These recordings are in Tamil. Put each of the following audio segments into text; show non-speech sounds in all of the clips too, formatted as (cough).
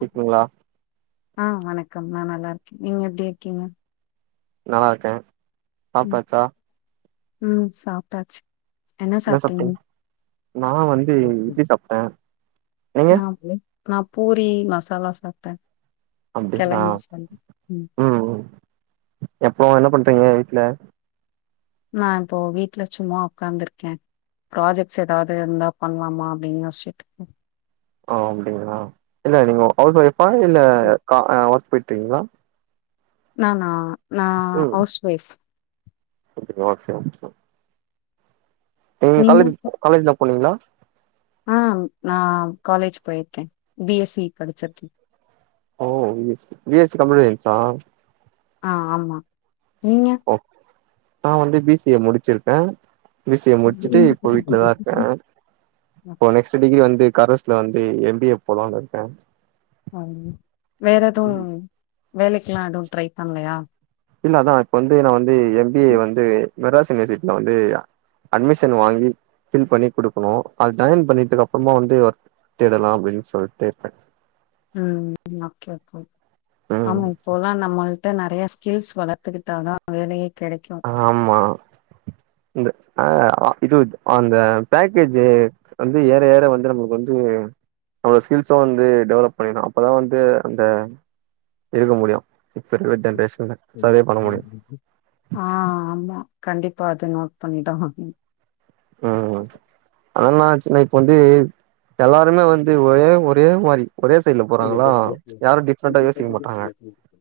கேக்குதுங்களா ஆ வணக்கம் நா நல்லா இருக்க நீங்க எப்டி இருக்கீங்க நல்லா இருக்கே ம் சாப்ட்டாச்சா ம் சாப்ட்டாச்சு என்ன சாப்ட்டீங் நா வந்து இட்லி சாப்ட்ட ந பு நா பூரி மசாலா சாப்ட்ட அப்டிங்ளா ம் ம் எப்போ என்ன பண்றீங்க வீட்ல நா இப்போ வீட்ல சும்மா உக்காந்துருக்கே ப்ராஜெக்ட்ஸ் ஏதாவது இருந்தா பண்லாமா அப்டின்னு யோச்சிட்டு இருக்க ஆ அப்டிங்ளா இல்ல நீங்க ஹவுஸ் ஒய்ஃபா இல்ல இருக்கேன். ஒர்க் போய்டீங்ளா நானா நா ஹவுஸ் ஒய்ஃப் ம் ஓகே ஓகே நீங் காலேஜ் நீங்க காலேஜ்லா போனீங்ளா ஆ நா காலேஜ் போய்ருக்கே பி எஸ் சி படிச்சிருக்க ஓ B S C B S C computer சைன்ஸ்சா ஆ ஆமா நீங்க ஒ நா வந்து பி சி எ முடிச்சிருக்கே பி சி எ முடிச்சிட்டு இப்ப வீட்லதா இருக்க ம். இப்போ நெக்ஸ்ட் டிகிரி வந்து கரஸ்ல வந்து எம் பி ஏ போலான் இருக்கே ம் வேற எதுவு வேலைக்லா எதுவு ட்ரை பண்ணலயா இல்ல அதா இப்ப வந்து நா வந்து எம் பி ஏ வந்து மெட்ராஸ் யுனிவர்சிட்டில வந்து அட்மிஷன் வாங்கி ஃபில் பண்ணி குடுக்குணு அது ஜாயின் பண்ணிட்டுக்கு அப்றமா வந்து தேடலா அப்டின் சொல்ட்டு இருக்க ம் ஓகே ஓகே ம் ஆமா இப்போலா நம்ம ட நறைய ஸ்கில்ஸ் வளத்துக்கிட்டா தா வேலயே கெடைக்கு ஆமா இந்த அ ஆ இது அந்த பேக்கேஜ்ஜு வந்து ஏற ஏற வந்து நம்மளுக்கு வந்து நம்ளோட ஸ்கில்ஸ வந்து டெவலப் பண்ணிடு அப்பதா வந்து அந்த இருக்க முடியு இப்போ இருக்க ஜென்ரேஷனு சர்வே பண்ண முடியு ஆ ஆமா கண்டிப்பா அத நோட் பண்ணிதா ஆகனு ம் அதெல்லா ஆச்சுன்னா இப்ப வந்து எல்லாருமே வந்து ஒரே ஒரே மாரி ஒரே சைலப்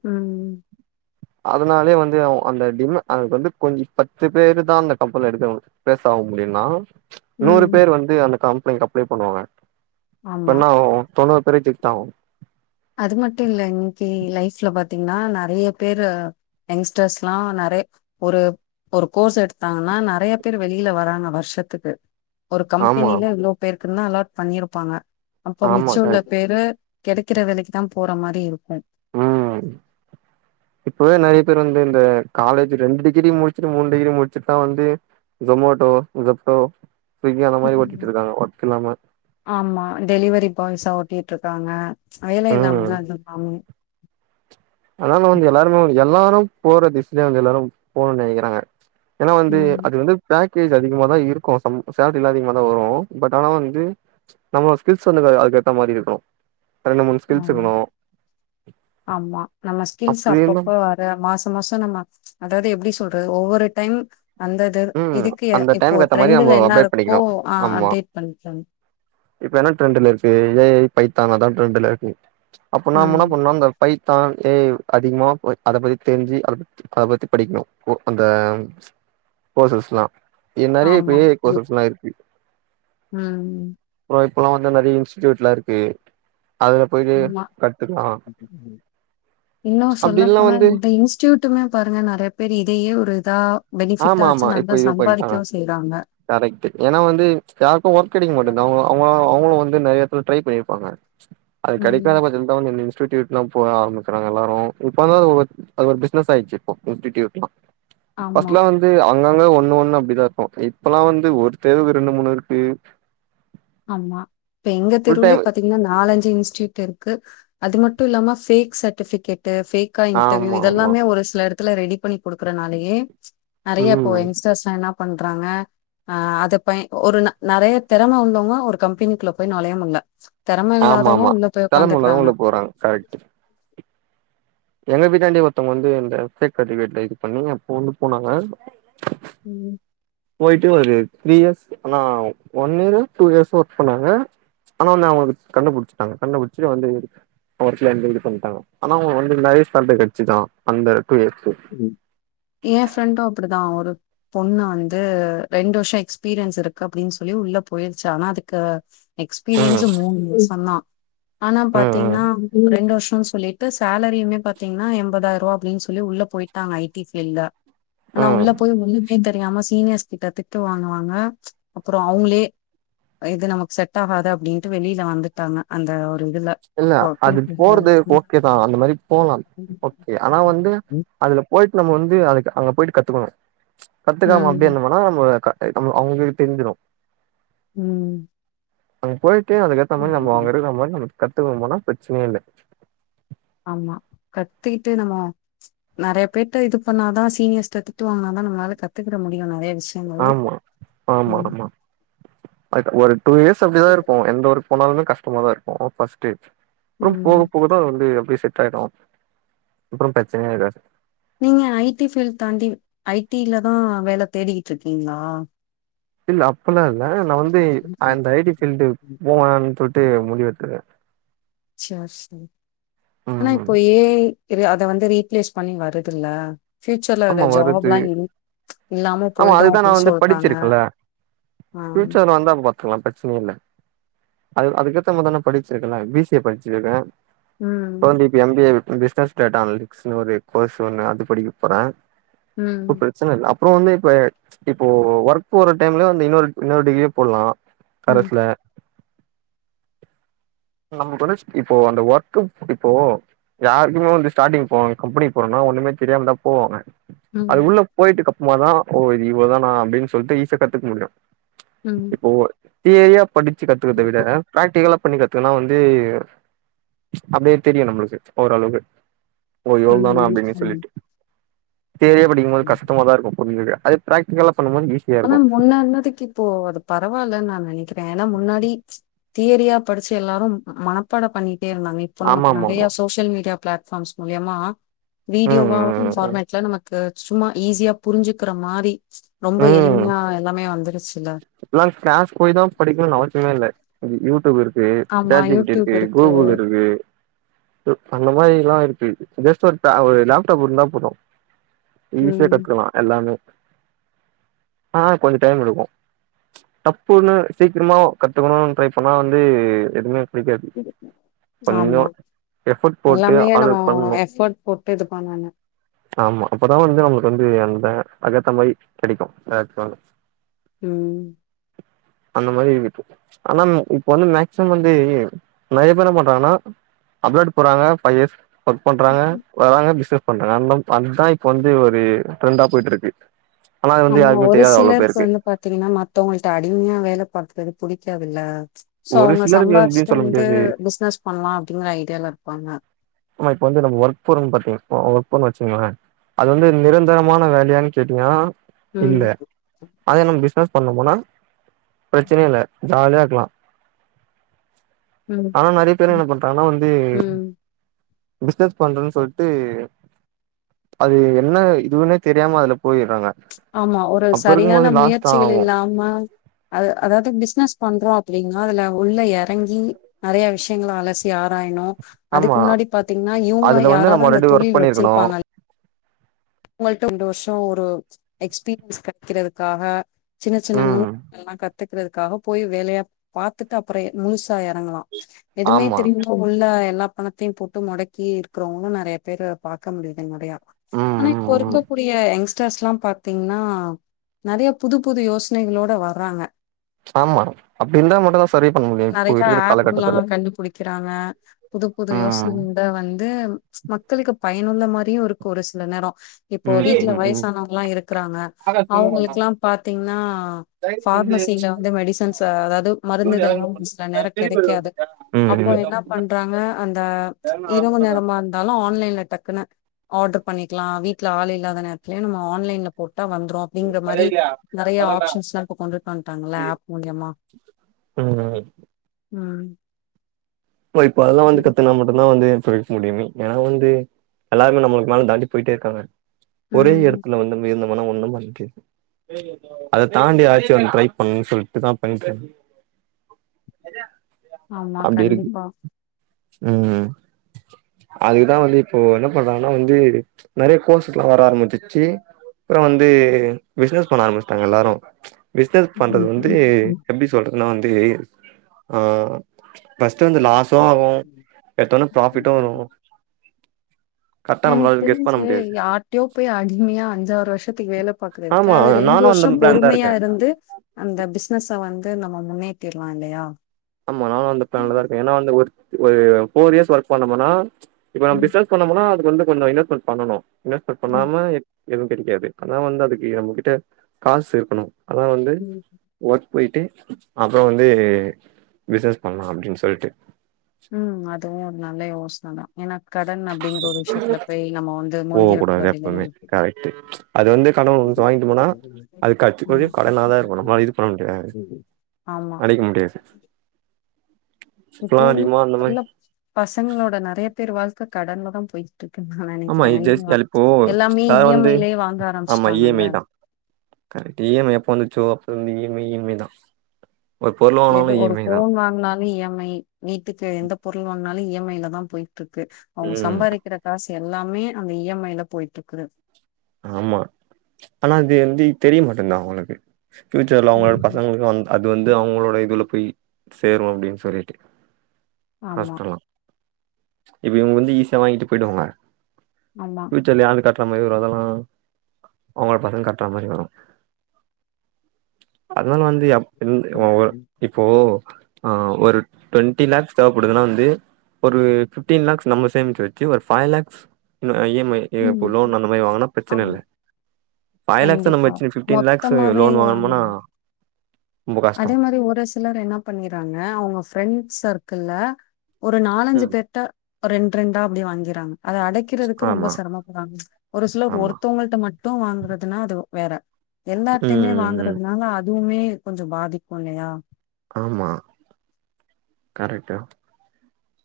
ம் அதனாலே வந்து அந்த டிம் அதுக்கு வந்து கொஞ் பத்து பேரு தா அந்த கம்பென்ல எடுக்காங் பேஸ் ஆவு அப்டின்னா நூறு ம் பேரு வந்து அந்த கம்லெயின்கு அப்ளை பண்ணுவாங்க ஆமா இப்பன தொண்ணூறு பேர் ரிஜெக்ட்டாவு அது மட்டு இல்ல இன்னக்கி லைஃப்ல பாத்தீங்கன்னா நெறய பேரு யங்ஸ்டர்ஸ்ல்லா நெறய ஒரு ஒரு கோர்ஸ் எடுத்தாங்கன்னா நெறய பேரு வெளில வராங்க வருஷத்துக்கு ஒரு ஆமா கம்பெனில இவ்ளோ பேருக்கு தா அலாட் பண்ணிருப்பாங்க அப்போ ஆமா மிச்ச உள்ள கரெக்ட் பேரு கெடக்கிற வேலக்கி தா போற மாரி இருக்கு ம் இப்பவே நெறய பேரு வந்து இந்த காலேஜி ரெண்டு டிகிரி முச்சிட்டு மூணு டிகிரி முச்சிட்டு தா வந்து சொமோட்டோ ஜப்டோ ஸ்விக்கி அந்த மாரி ம் ஓட்டிட்டு இருக்காங்க ஒர்க் இல்லாம ஆமா டெலிவரி பாய்ஸா ஓட்டிட்டு இருக்காங்க வேல ம் இல்லாமலா இல்ல ஆனால நா வந்து எல்லாருமே எல்லாரு போற திசயிலே வந்து எல்லாரு போணும்னு நினக்கிறாங்க ஏன்னா வந்து ம் அது வந்து பேக்வேஜ் அதிகமா தா இருக்கு சம் சேல்ட்ரிலா அதிகம தா வரும் பட் ஆனா வந்து நம்ம ஸ்கில்ஸ் வந்து அதுக்கேத்த மாரி இருக்கணு ரெண்டு மூணு ம் ஸ்கில்ஸ் ஆம். இருக்கணு ஆமா நம்ம ஸ்கில்ஸ் அப்டின்னு அப்பப்போ மாஷோ மாஷோ நம்ம அதாது எப்டி சொல்றது ஒவ்வொரு டைம் அந்த ம் இதுக்கு அந்த இப்போ டைம்க்கு ஏத்த மாரி நம்ம டரெண்டல அப்டேட் என்னருக்கோ பண்ணிக்கணு ஆ ஆமா அப்டேட் பண்ணிகோ இப்ப என்ன டரெண்ட்லருக்கு ஏய பைத்தான் அதா ட்ரெண்ட்லருக்கு அப்பனா முன்னா ம் பண்ணா அந்த பைத்தான் ஏ அதிகமா அத பத்தி தெரிஞ்சு அத அத பத்தி படிக்கணு ஒ அந்த போசஸ்லா ஆமா ம் அப்புறோ இப்பல்லா வந்து நிறைய இன்ஸ்டியூட்லாருக்கு அதுல போயிட்டு நா கத்துக்கலா இன்னு அப்டி சொல்ல இல்லனா போனா வந்து இந்த இன்ஸ்டூ டுமே பாருங்க நிறைய பேர் இதையே ஒரு தா ஆமா பெனிஃபிட்டா ஆமா வச்சு நல்லா இப்ப இது பண்ணிட்டாங்க சம்பாதிக்கவு செய்றாங்க கரெக்ட் ஏன்னா வந்து யாருக்கு ஒர்க்கடிக்க மாட்டேது அவங்க அவ அவங்களு வந்து நிறைய பேர் ட்ரை பண்ணிருப்பாங்க அது ம் கிடைக்காத பச் அவங்க இந்த இன்ஸூட்லா போக ஆரம்பிக்றாங்க எல்லாரு இப்ப தா அத அத பிஸ்னஸ் ஆய்டுச்சு இப்போ இஸூட்லா ஆமா பஸ்ட்லா வந்து அங்கங்க ஒண்ணு ஒண்ணு அப்படிதாருக்கோ இப்பல்லா வந்து ஒரு தேர்வு ரெண்டு, மூணுருக்கு ஆமா இப்ப எங்க ஃபுல் தெருவுலே டைம் பாத்தீங் ன்ன நாலஞ்சு இன்ஸ்டூட்ருக்கு அது மட்டுல்லாம ஃபேக் சர்ட்டிபிகேட் ஃபேக் கா இன்டர்வியூ ஆமா ஆமா இதெல்லாமே ஒரு சில இடத்துல ரெடி பண்ணி கொடுக்குறனாலயே நிறைய இப்ப ம் யங்ஸ்டர்ஸ் என்ன பண்றாங்க அத ப ஒரு நெறைய திறமை உள்ள ஒரு கம்பெனிக்குள்ள போய் நொலைய முட்ல திறம ஆமா ஆமா இல்லாதவங்க உள்ள போய் திறமயுள்ளவங்க உக்காந்துக்கறாங்க உள்ள போறாங்க கரெக்ட் எங்க வீட்டாண்டி ஒருத்தவங்க வந்து இந்த ஃபேக்ரேட்ல இது பண்ணி அப்ப வந்து போனாங்க ம் போயிட்டு ஒரு த்ரீ இயர்ஸ் அனா ஒன்இயர், டூஇயர்ஸ் ஒர்க் பண்ணாங்க ஆனா வந்து அவங்களுக்கு கண்டுபுடிச்ட்டாங்க கண்டுபிடிச்சி வந்து ஒர்க்ல எந்த இது பண்ணிட்டாங்க ஆனா அவங்க வந்து இந்த பலத்தை கிச்சிதா அந்த டூ இயர்ஸ் ஏன் ஃப்ரெண்டு அப்படிதா ஒரு பொண்ணு வந்து ரெண்டு வருஷோ எக்ஸ்பீரியன்ஸ்ருக்கு அப்படின்னு சொல்லி உள்ள போயிருச்சு ஆனா அதுக்கு ம் எக்ஸ்பீரியன்ஸு மூனு சொன்னா ஆனா ம் பாத்தீங்ன்னா (inaudible) ரெண்டு வருஷம் சொல்லிட்டு சேலரிமே பாத்தீங்ன்னா எண்பதாய்ரூவா அப்டின் சொல்லி உள்ள போயிட்டாங்க ஐ டி ஃபீல்ல ஆனா ம் ம் உள்ள போய் ஒன்னும் மே தெரியாம சீனியர்ஸ் கிட்ட திட்டு வாங்குவாங்க அப்புறோ அவுங்ளே இது நமக்கு செட் ஆகாது அப்டின்ட்டு வெளில வந்துட்டாங்க அந்த ஒரு இதுல இல்ல போ அது போறுது ஓகே தா அந்த மாரி போலாம் இப்ப ஆனா வந்து அதுல போயிட்டு நம்ம வந்து அதுக்கு அங்க போயிட்டு கத்துக்கணு கத்துக்காம அப்டியே ம் இந்தோம்னா (unintelligible) மே அக்கா நம்ம அவுங்குளுக் தெரிஞ்சிடும் ம் அங்க போயிட்டு அதுக்கேத்த மாரி நம்ம அங்க இருக்கற மாரி நம்ம கத்துக்குனு போனா பிரச்சனயே இல்ல ஆமா கத்துக்கிட்டு நம்மோ நெறையா பேர்ட்ட இது பண்ணாதா சீனியர்ஸ்ட்ட திட்டு வாங்கனாதா நம்மளால கத்துக்குட முடியு நெறைய விஷ் ஆமா ஆமா ஆமா பட் ஒரு டூ இயர்ஸ் அப்டிதா இருக்கும் எந்த ஒர்க் போனாலுமே கஷ்டமா தா இருக்கும் ஃபர்ஸ்ட்டு அப்றோம் போக ம் போகதா வந்து அப்டியே செட் ஆய்டோ அப்புறோ பிரச்சனயே இர்க்காது நீங்க ஐ டி ஃபீல் தாண்டி ஐ டில தா வேல தேடிக்கிட்ருக்கீங்ளா இல்ல அப்பல்லா இல்ல நா வந்து அந்த ஐ டி ஃபீல்டு போ வேணா சொல்ட்டு முடிவு எடுத்ருக்க சேர் செரி ஆனா ம் இப்போ ஏ ஐ இல்ல அத வந்து ரீப்ளேஸ் பண்ணி வருதுல்ல ஃபியூச்சர்ல அந்த ஆமா வருது ஜாப்லா இல் இல்லாம ஆமா போய்டோ அதுதா நா அப்டின் வந்து சொல்றாங்க படிச்சிருக்கேன்ல ஆ ஃபியூச்சர்ல வந்தா அப்ப பாத் லா பிரச்சன இல்ல அது அதுக்கேத்த மாதான படுச்சிருக்கேல பி சி ஏ படுச்சிருக்கே ம் (unintelligible) ம் வந்து பிஸ்னஸ் கேட்டா அது இது (unintelligible) கோர்ஸ் ஒண்ணு அது படிக்கும் ம் அப்புறோ சொல்ல அப்புறோ வந்து இப்ப இப்போ ஒர்க் போற டைம்ல வந்து இன்னொரு இன்னொரு டிகிரியு போல்லா ம் கரஸ்ல நம்ப்ளுக் வந்துருச் இப்போ அந்த ஒர்க்கும் இப்போ யாருக்குமே வந்து ஸ்டார்டிங் போவ் கம்பெனி போனா ஒண்ணுமே தெரியாம தா போவாங்க அது உள்ள போயிட்டு கப்புமா தா ஓ இது இவ்ளதானா அப்டின் சொல்ட்டு ஈசா கத்துக்க முடியும் ம் ப்போ தேரியா படிச்சு கத்துக்கற்த விட பிராக்டிகலா பண்ணிக்கத் துக்குனா வந்து அப்டியே தெரியும் நம்ப்ளுக்கு ஓரளவு இன்னு எவ்ள் நேனு அப்டின்னு ம் சொல்லிட்டு தேரியா படிக்கும் போது ம் கஷ்டமா தா இருக்கும் உண்மைய்லே அது பிராக்டிக்கல்ல பண்ணும் மோது ஈஸ் ஆனா முன்னானத்துக்கு இப்போ அது பரவாயில்லன் நா நெனைக்கிற ஏன்னா முன்னாடி தேரியா படிச்சு எல்லாரும் மனப்பாட பண்ணிட்டே இருந்தாங்க இப்ப ஆமா நமக்கு ஆமா நெறைய ஆமா சோசியல் மீடியா பிளாட்ஃபார்ம்ஸ் மூலியமா ம் வீடியோவா ம் ஃபார்மேட்ல நமக்கு சும்மா ஈஸியா புரிஞ்சுக்கிற மாரி ரொம்ப எளிமையா எல்லாமே வந்துருச்சு இப்பல்லா க்ளாஸ் போய் தா படிக்கணுன் அவசியமே இல்ல யூடியூப் இருக் கு ஆமா chat G P T YouTube இருக்கு கூகுல் இருக்கு கு அந்த மாரில்லா இருக்கு ஜஸ்ட் ஒரு ஒரு லேப்டாப் இருந்தா போதும் ஈஸியா ம் கத்துக்லா எல்லாமே ஆனா கொஞ்சம் டைம் எடுக்கும் டப்புன்னு சீக்கிரமா கத்துக்கணுன் ட்ரை பண்ணா வந்து எதுவுமே கெடைக்காது ஆமா கொஞ்சம் எஃபோர்ட் போட்டு எல்லாமே ஹார்ட் நம்ம ஒர்க் பண்ணுனோ எஃபர்ட் போட்டு இது பண்ணனு ஆமா அப்ப தா வந்து நம்ளுக்கு வந்து அந்த அது ஏத்த மாரி கெடைக்கும் பிளாட்ஃபார்ம்மு ம் ம் அந்த மாரி இருக்கு ஆனா இப்ப வந்து மேக்சிமம் வந்து நறைய பேர் என்ன பண்றாங்கனா அப்ராடு போறாங்க ஃபைவ் இயர்ஸ் ஒர்க் பண்றாங்க வராங்க பிசினஸ் பண்றாங்க அந்த அதுதா இப்ப வந்து ஒரு ட்ரெண்டா போயிட்டு இருக்கு ஆனா அது வந்து யாருக்குமே தெரியாது அவ்ளோ பேருக்கு பாத்தீங்னா மத்தவங்கள்ட்ட அடிமையா வேலை பாக்கிறது புடிக்காதுல சோ ஒரு அவங்க சிலருக்கு சம்பாதிச்சுட்டு எப்டின்னு சொல்ல வந்து முடியாது பிசினஸ் பண்ணலா அப்படிங்கிற ஐடியால இருப்பாங்க ஆமா இப்ப வந்து நம்ம ஒர்க் போறோன்னு பாத்தீங் ஒர்க் பண்ணா வச்சுங்களே அது வந்து நிரந்தரமான வேலையான்னு கேட்டீங்கனா ம் இல்ல அதே நம்ம பிசினஸ் பண்ணமுனா பிரச்சனயே இல்ல ஜாலியா இருக்கலா ம் ஆனா நறைய பேரு ம் என்ன பண்றாங்கனா வந்து ம் பிசினஸ் பண்றன்னு சொல்ட்டு அது என்ன இதுன்னே தெரியாம அதுல போயிட்றாங்க ஆமா ஒரு சரியான முயற்சிகள் இல்லாம அது அதாவது பிசினஸ் பண்றோ அப்டின்னா அதுல உள்ள எறங்கி நறைய விஷயங்கள அலசி ஆராயணு அதுக்கு ஆமா முன்னாடி பாத்தீங்னா இவங்க அதுல வந்து யாராவது நம்ம அந்த ஆல்ரெடி ஒர்க் தொழில் பண்ணிருக்கணு வச்சிருப்பாங்க அவங்கள்ட்ட ரெண்டு வருஷோ ஒரு எக்ஸ்பீரியன்ஸ் கெடைக்கிறதுக்காக சின்ன சின்ன ம் நுணுக்கங்கள்லா கத் துக்கிறதுக்காக போய் வேலையா பாத்துட்டு அப்பறோ முழுசா எறங்கலா எதுமே ஆமா தெரியாம உள்ள எல்லா பணத்தையு போட்டு முடக்கி இருக்றவங்களு நறைய பேரு பாக்க முடியுது நறையா ம் ஆனா இப்ப ம் ம் இருக்ககூடிய யங்ஸ்டர்ஸ் எல்லா பா த்தீங்னா நறைய புது புது யோசனைகளோட வறாங்க ஆமா அப்டி இருந்தா மட்டுந்தா சர்வே பண்ண முடியு இப்போ நறைய இருக்கிற ஆப்லா காலகட்டத்துல கண்டு புடிக்கிறாங்க புது புது யோசனை ம் இத வந்து மக்களுக்கு பயனுள்ள மாரியு இருக்கு ஒரு சில நேரோ இப்போ ம் வீட்ல ம் ம் வயசானவங்கல்லா இருக்குறாங்க ஆகாஷ் ஃபோன் பண்ணா அவங்களுக்லா பாத்தீங்னா ஜெகதீஷ் வந்து ஃபார்மசியில வந்து மெடிசன்ஸ் அ அதாவது ஜூன் மருந்துகள்லா யாருக்கு சில பண்ணுது நேரம் செடி பயிர் கெடைக்காது மச்சான் செடி அப்போ பயிர் தான் என்ன போட்டாங்க பண்றாங்க அந்த நான் இரவு பண்றாங்க நேரமா இருந்தாலு ஆன்லைன்ல டக்குனு ஆர்டர் பண்ணிக்கலா வீட்டுல ஆள் இல்லாத நேரத்துலயே நம்ம ஆன்லைன்ல போட்டா வந்துரு அப்டிங்க அதே மாரி இல்லையா நறைய அதெல்லாம் ஆப்ஷன்ஸ்லா இப்ப கொண்டுட்டு வந்ட்டாங்கல்ல சரி ஆப் மூலியமா ம் ம் இப்ப இப்போ அதெல்லா வந்து கத்துகினா மட்டுந்தா வந்து இப்ப முடியுமே ஏன்னா வந்து எல்லாருமே நம்மளுக்கு மேல தாண்டி போயிட்டே இருக்காங்க ஒரே ம் எடத் குள்ள வந்து விழுந்தம்முனா ஒண்ணு பண்ண முடியாது அத தாண்டி எதாச்சு ஒன்னு ட்ரை பண்ணு சொல்ட்டுதா பண்ணிட்டு நெறையா ஆமா கண்டிப்பா ம், ம் அதுதா வந்து இப்போ என்ன பண்றாங்கனா வந்து நெறைய கோர்ஸஸ்லா வர ஆரம்பிச்சிடுச்சு அப்பறோ வந்து பிசினஸ் பண்ண ஆரம்பிச்சட்டாங்க எல்லாரு பிசினஸ் பண்றது வந்து எப்படி சொல்றதுன்னா வந்து ஆ ஃப ஸ்ட் இந்த லாஸ்சு வரு எடுத்தோன ப்ராஃபிட்டு வரு கரெக்டா எனக்கு நம்மளால கெஸ் பண்ண தெரிஞ்சு முடியாது யாரிட்டையோ போய் அடிமையா அஞ்சாறு வருஷத்துக்கு வேலை பாக்குறதுக் கு ஆமா அது ரெண்டு நானு அந்த வருஷம் பிளான் தா பொறுமையா இருக்கே இருந்து அந்த பிசினஸ்ஸ வந்து நம்ம முன்னேத்திரலா இல்லையா ஆமா நானு அந்த பிளான்லதா இருக்கே ஏன்னா வந்து ஒரு ஒரு ப்போர் இயர்ஸ் ஒர்க் பண்ணோனா இப்ப நம்ம ம் பிசினஸ் பண்ணோமனா அதுக்கு வந்து கொஞ்சு இன்வெஸ்மென்ட்ஸ் பண்ணனு இன்வெஸ்மென்ட்ஸ் ம் பண்ணாம எதுவு கெடைக்காது ஆனா வந்து அதுக்கு நம்ம கிட்ட காசு இருக்கணு அனா வந்து ஒர்க் போயிட்டு அப்புறோ வந்து பிஸ்னஸ் பண்ணலா அப்படின்னு சொல்லிட்டு ம் அதுவு ஒரு நல்ல யோசன தா ஏன்னா கடன் அப்படிங்கிற ஒரு விஷயத்துல போய் நம்ம வந்து மூழ்கிருக்க கூடாதுனு இல் ம்ச் அது வந்து கடனு ஒருத்த வாங்கிட்டு போனா அதுகடைசி ம் வரைக்கு கடனா தா இருக்கனு நம்ம இது பண்ணோனு வெச்சுக்கேயே ஆமா அடைக்க முடியாது இப்போ இப்பல்லா உள்ள அதிகமா அந்த மாரி இல்ல பசங்களோட நெறையா பேர் வாழ்க்க கடன்ல தா போயி ஆமா இது ஜஸ்ட் ஆனா இப்போ (unintelligible) எல்லாமே அத இ எம் வந்து ஐ லயே வாங்க ஆமா இ எம் ஆரம்ச்சுட்டாங்கல்ல ஐ தான் கரெக்ட் இ எம் ஐ எப்ப வந்துச்சோ அப்ப இருந்து E M I E M I தா எது ஒரு போன் வாங்கினாலு இ எம் ஐ வீட்டுக்கு எந்த பொருள் வாங்கினாலு இ எம் ஐ ல தா போயிட்டு இருக்கு அவங்க ம் சம்பாதிக்கிற காசு எல்லாமே அந்த இ எம் ஐல போயிட்டு இருக்கு ஆமா ஆனா அது வந்து தெரியமாட்டேங்குது அவங்களுக்கு ஃபியூச்சர்ல அவங்களோட ம் பசங்களுக்கு வந்த அது வந்து அவங்களோட இதுல போய் சேரு அப்படின்னு சொல்லிட்டு ஆமா கஷ்டலா இப்ப இவங்க வந்து ஈஸியா வாங்கிட்டு போயிடுவாங்க ஆமா ஃபியூச்சர்ல யாராவது கட்டுற மாதிரி வரு அதெல்லா அவங்கள பசங்க கட்டுற மாரி வரு அதனால வந்து எப் எந் வொ இப்போ ஆ ஒரு டுவெண்ட்டி லே்ஸ் தேவைப்படுதுன்னா வந்து ஒரு பிப்டீன் லேக்ஸ் நம்ம சேமிச்சு வெச்சு ஒரு five lakhs E M I ம் லோன்ம மை லோன் பிரச்சன இல்ல ஆமா ஃபைவ் லேக்ஸ்ஸ நம்ம கண்டிப்பா வெச்சுனு பிப்டீன் லேக்ஸ்ஸ மொத்தமாவே லோன் வாங்குனோம்னா வாங்கனு அதே மாரி ஒரு சிலர் என்ன பண்ணிறாங்க அவங்க ஃப்ரெண்ட் சர்க்கிள்ள ஒரு நாலஞ்சு ம் பேருட்ட ரெண்டு ரெண்டா அப்படி வாங்கிறாங்க அத அடைக்கி கிறதுக்கு ரொம்ப ஆமா செரமப்படுறாங்க ஒரு சிலர் ஆமா ஒருத்தவங்கள்ட மட்டு வாங்குறதுன்னா அது வேற எல்லார்டையுமே ம் ம் வாங்குறதுனால அதுவுமே கொஞ்சோ பாதிக்கு இல்லையா ஆமா கரெட்டு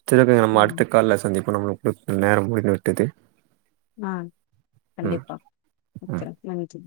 செரிங்க நம்ம ம் அடுத்த கால்ல சந்திப்போ நம்முளுக்கு குடுத்த நேரோ முடிந்து விட்டது ஆ ம் கண்டிப்பா ம் வக்கிரே நன்றி